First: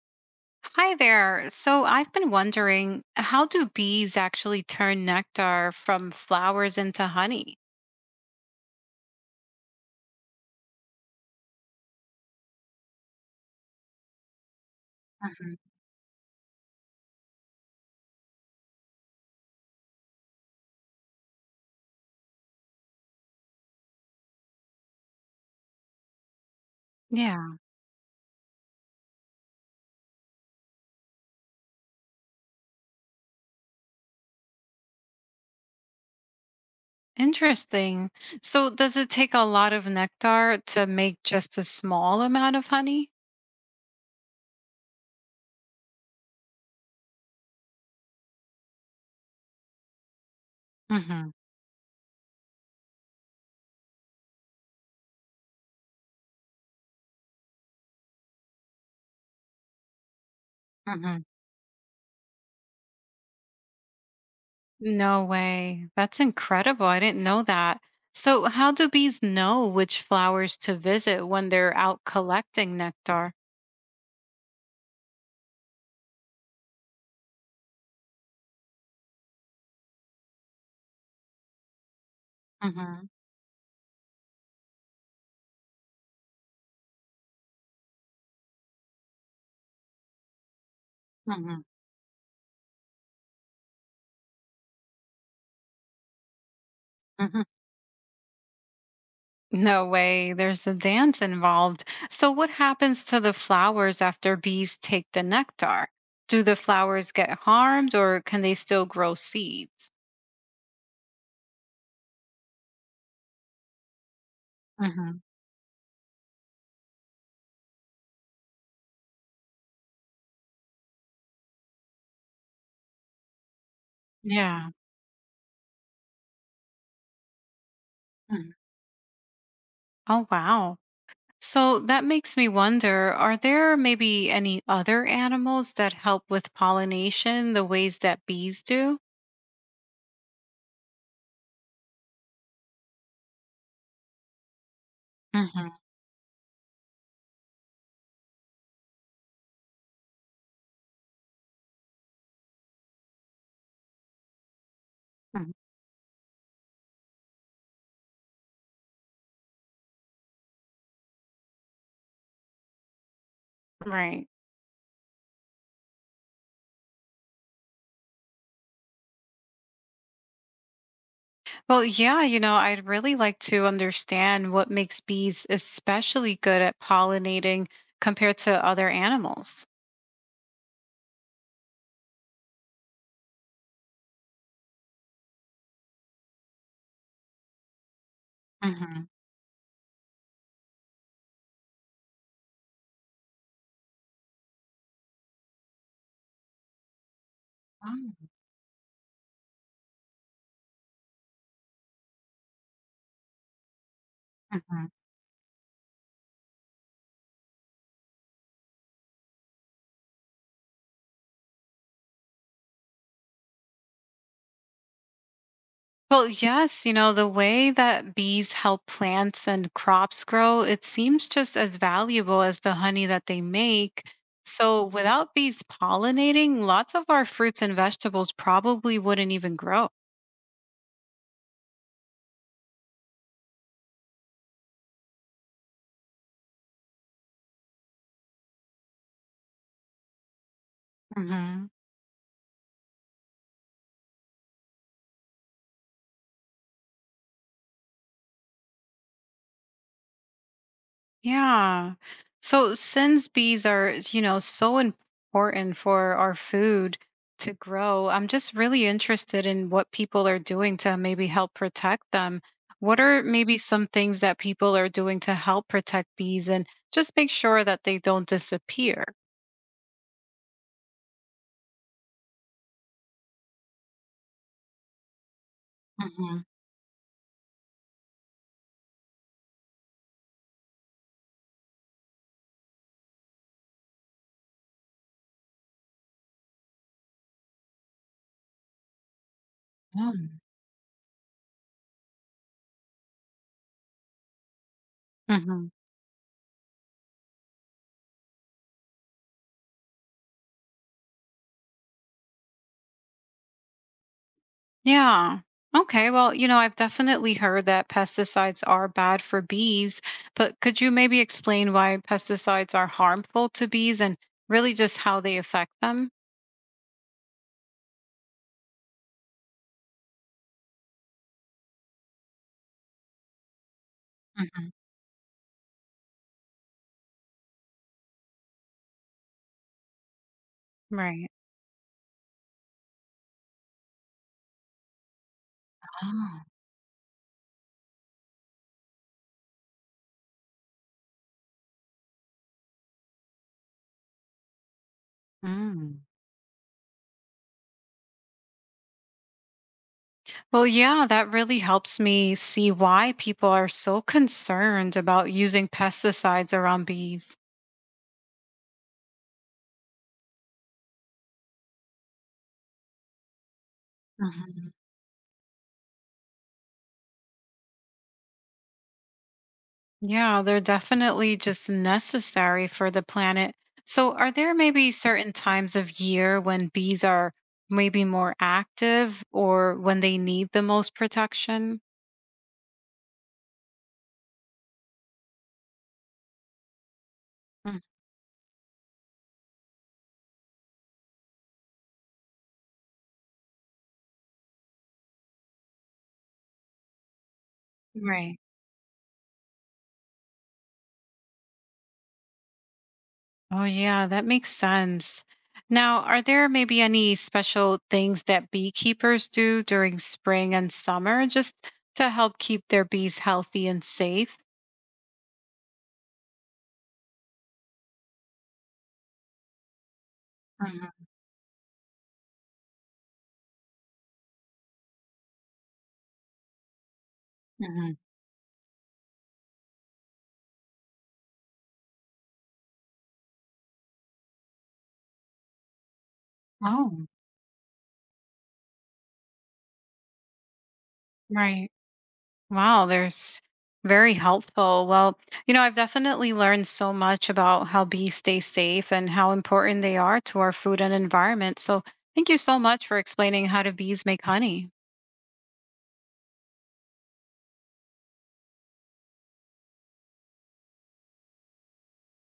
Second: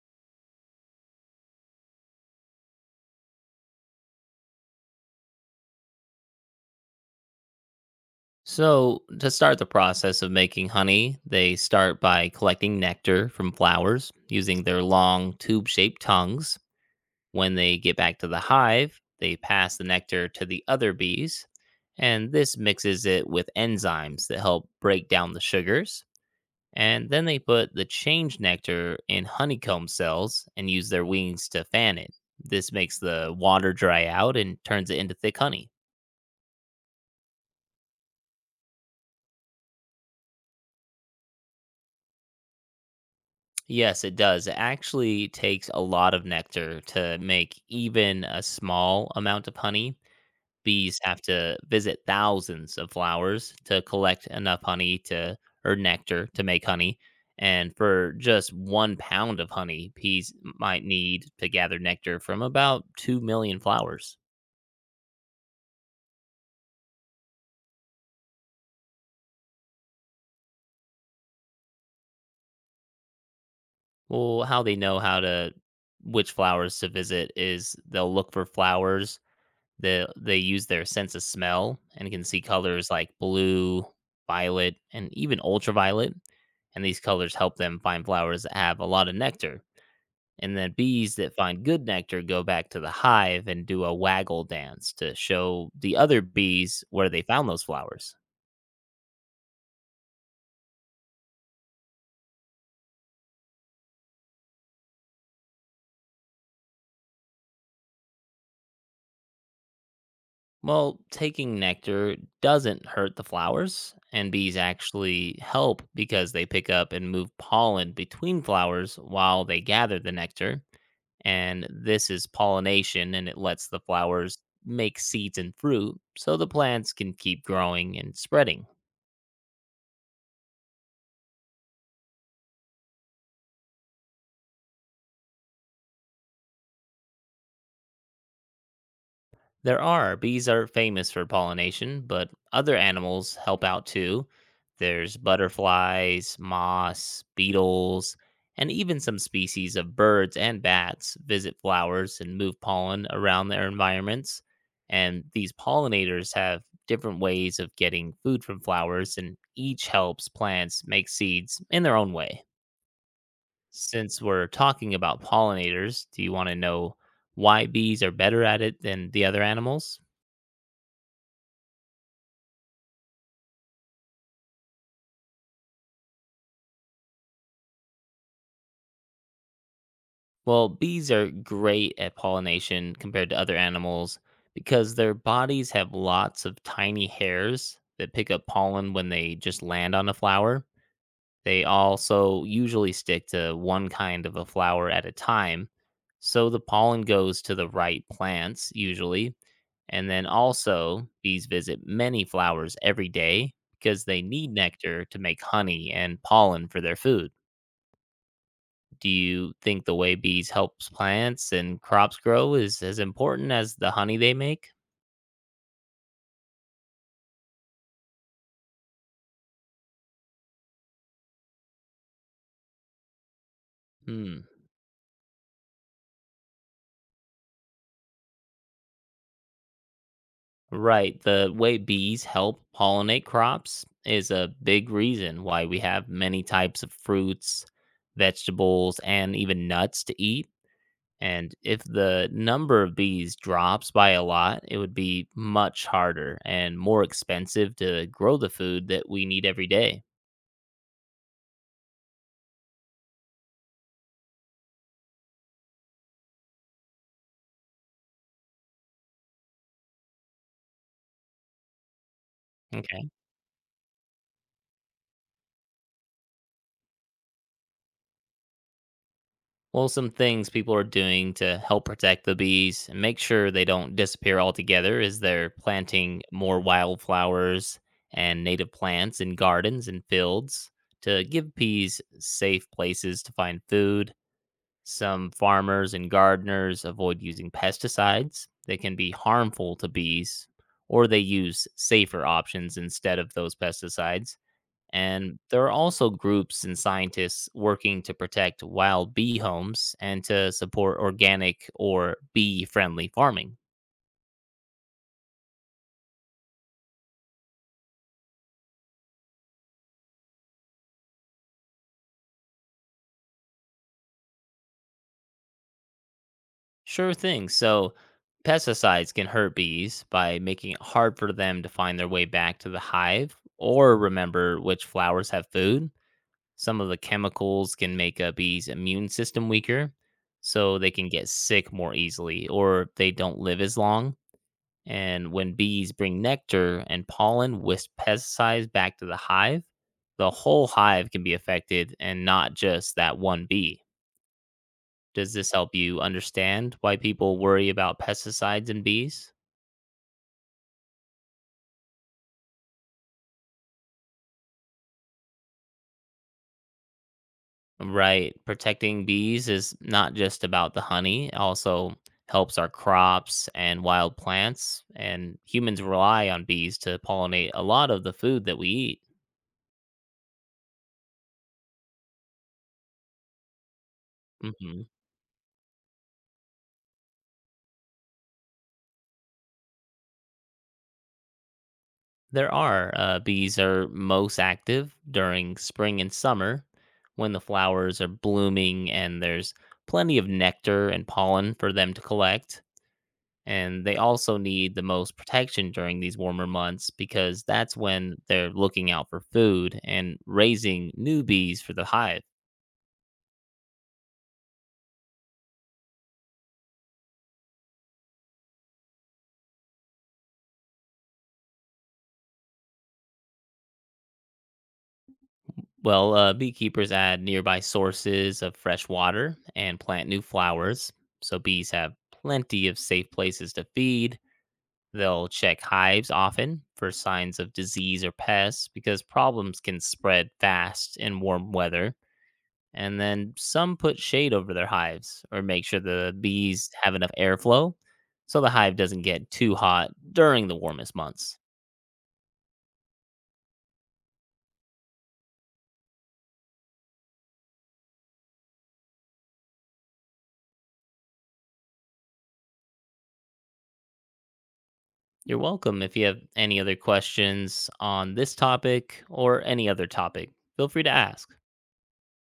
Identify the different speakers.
Speaker 1: Hi there. So I've been wondering, how do bees actually turn nectar from flowers into honey?
Speaker 2: So, to start the process of making honey, they start by collecting nectar from flowers using their long
Speaker 1: Mhm.
Speaker 2: tube shaped tongues. When they get back to the hive, they pass the nectar to the other bees, and this mixes it with enzymes that help break down the sugars. And then they
Speaker 1: Yeah,
Speaker 2: put the changed nectar in honeycomb cells and use their wings to fan it. This makes the water dry out and turns it into thick honey.
Speaker 1: interesting. So does it take a lot of nectar to make just a small amount of honey?
Speaker 2: Yes, it does. It actually takes a lot of nectar to make even a small amount of honey. Bees have
Speaker 1: Hmm.
Speaker 2: to visit thousands of flowers to collect enough honey to, or nectar to, make honey. And for just 1 pound of honey, bees might
Speaker 1: Hmm.
Speaker 2: need to gather nectar from about 2 million flowers.
Speaker 1: No way. That's incredible. I didn't know that. So how do bees know which flowers to visit when they're out collecting nectar?
Speaker 2: Well, how they know how to which flowers to visit is they'll look for flowers. They use their sense of smell and can see colors
Speaker 1: Hmm.
Speaker 2: like blue, violet, and even ultraviolet, and these colors help them find flowers that have a lot of nectar. And then bees that
Speaker 1: Hmm.
Speaker 2: find good nectar go back to the hive and do a waggle dance to show the other bees where they
Speaker 1: Hmm.
Speaker 2: found those flowers.
Speaker 1: No way. There's a dance involved. So, what happens to the flowers after bees take the nectar? Do the flowers get harmed or can they still grow seeds?
Speaker 2: Well, taking nectar doesn't hurt the flowers, and bees
Speaker 1: Hmm.
Speaker 2: actually help because they pick up and move pollen between flowers while they gather the nectar, and this is pollination, and it lets the flowers
Speaker 1: Yeah.
Speaker 2: make seeds and fruit so the plants can keep growing and
Speaker 1: Mm.
Speaker 2: spreading.
Speaker 1: Oh, wow. So, that makes me wonder, are there maybe any other animals that help with pollination the ways that bees do?
Speaker 2: There are. Bees are famous for pollination, but other animals help out too. There's
Speaker 1: Hmm.
Speaker 2: butterflies, moths, beetles, and even some species of birds and bats visit flowers and move pollen around their environments. And these pollinators have different ways of getting food from flowers, and each helps plants make seeds in their own way. Since
Speaker 1: Right.
Speaker 2: we're talking about pollinators, do you want to know why bees are better at it than the other animals?
Speaker 1: Well, yeah, I'd really like to understand what makes bees especially good at pollinating compared to other animals.
Speaker 2: Well, bees are great at pollination compared to other animals because their bodies have lots of tiny hairs that pick up pollen
Speaker 1: Hmm.
Speaker 2: when they just land on a flower. They also usually stick to one kind of a flower at a time, so the pollen goes to the right plants, usually. And then also, bees visit many flowers every day because they need
Speaker 1: Hmm.
Speaker 2: nectar to make honey and pollen for their food. Do you think the way bees helps plants and crops grow is as important as the honey they make?
Speaker 1: Well, yes, the way that bees help plants and crops grow, it seems just as valuable as the honey that they make.
Speaker 2: Hmm.
Speaker 1: So without bees pollinating, lots of our fruits and vegetables probably wouldn't even grow.
Speaker 2: Right. The way bees help pollinate crops is a big reason why we have many types of fruits, vegetables, and even nuts to eat. And if the number of bees drops by a lot, it would be much harder and more expensive to grow the food that we need every day.
Speaker 1: Yeah. So since bees are so important for our food to grow, I'm just really interested in what people are doing to maybe help protect them. What are maybe some things that people are doing to help protect bees and just make sure that they don't disappear?
Speaker 2: Well, some things people are doing to help protect the bees and make sure they don't disappear altogether is they're planting
Speaker 1: Hmm.
Speaker 2: more wildflowers and native plants in gardens and fields to give bees safe places to find food. Some farmers and gardeners avoid using pesticides that can be harmful to
Speaker 1: Yeah.
Speaker 2: bees, or they use safer options instead of those pesticides. And there are
Speaker 1: Hmm.
Speaker 2: also groups and scientists working to protect wild bee homes and to support organic or bee friendly farming.
Speaker 1: Yeah. Okay. Well, I've definitely heard that pesticides are bad for bees, but could you maybe explain why pesticides are harmful to bees and really just how they affect them?
Speaker 2: Sure thing. So, pesticides can hurt bees by making it hard for them to find their way back to the hive or remember
Speaker 1: Hmm.
Speaker 2: which flowers have food. Some of the chemicals can make a bee's immune system weaker, so they can get
Speaker 1: Right.
Speaker 2: sick more easily or they don't live as long. And when bees bring
Speaker 1: Oh.
Speaker 2: nectar and pollen with pesticides back to the hive, the whole hive can be affected and not just that one bee. Does this help
Speaker 1: Mm.
Speaker 2: you understand why people worry about pesticides and bees?
Speaker 1: Well, yeah, that really helps me see why people are so concerned about using pesticides around bees.
Speaker 2: Right. Protecting bees is not just about the honey, it also helps our crops and wild plants. And humans rely on bees to pollinate a lot of the food that we eat.
Speaker 1: Yeah, they're definitely just necessary for the planet. So, are there
Speaker 2: Mhm.
Speaker 1: maybe certain times of year when bees are maybe more active or when they need the most protection?
Speaker 2: There are. Bees are most active during spring and summer when the
Speaker 1: Mm.
Speaker 2: flowers are blooming and there's plenty of nectar and pollen for them to collect. And they also need the most protection during these warmer months because that's when
Speaker 1: Right.
Speaker 2: they're looking out for food and raising new bees for the hive.
Speaker 1: Oh, yeah, that makes sense. Now, are there maybe any special things that beekeepers do during spring and summer just to help keep their bees healthy and safe?
Speaker 2: Well, beekeepers add nearby sources of fresh water and plant new
Speaker 1: Mhm,
Speaker 2: flowers so bees have plenty of safe places to feed. They'll check hives often for signs of
Speaker 1: mhm.
Speaker 2: disease or pests because problems can spread fast in warm weather. And then some put shade over their hives or make sure the bees have
Speaker 1: Oh,
Speaker 2: enough airflow so the hive doesn't get too hot during the warmest months.
Speaker 1: right. Wow, there's very helpful. Well, I've definitely learned so much about how bees stay safe and how important they are to our food and environment. So, thank you so much for explaining how do bees make honey.
Speaker 2: You're welcome. If you have any other questions on this topic or any other topic, feel free to ask.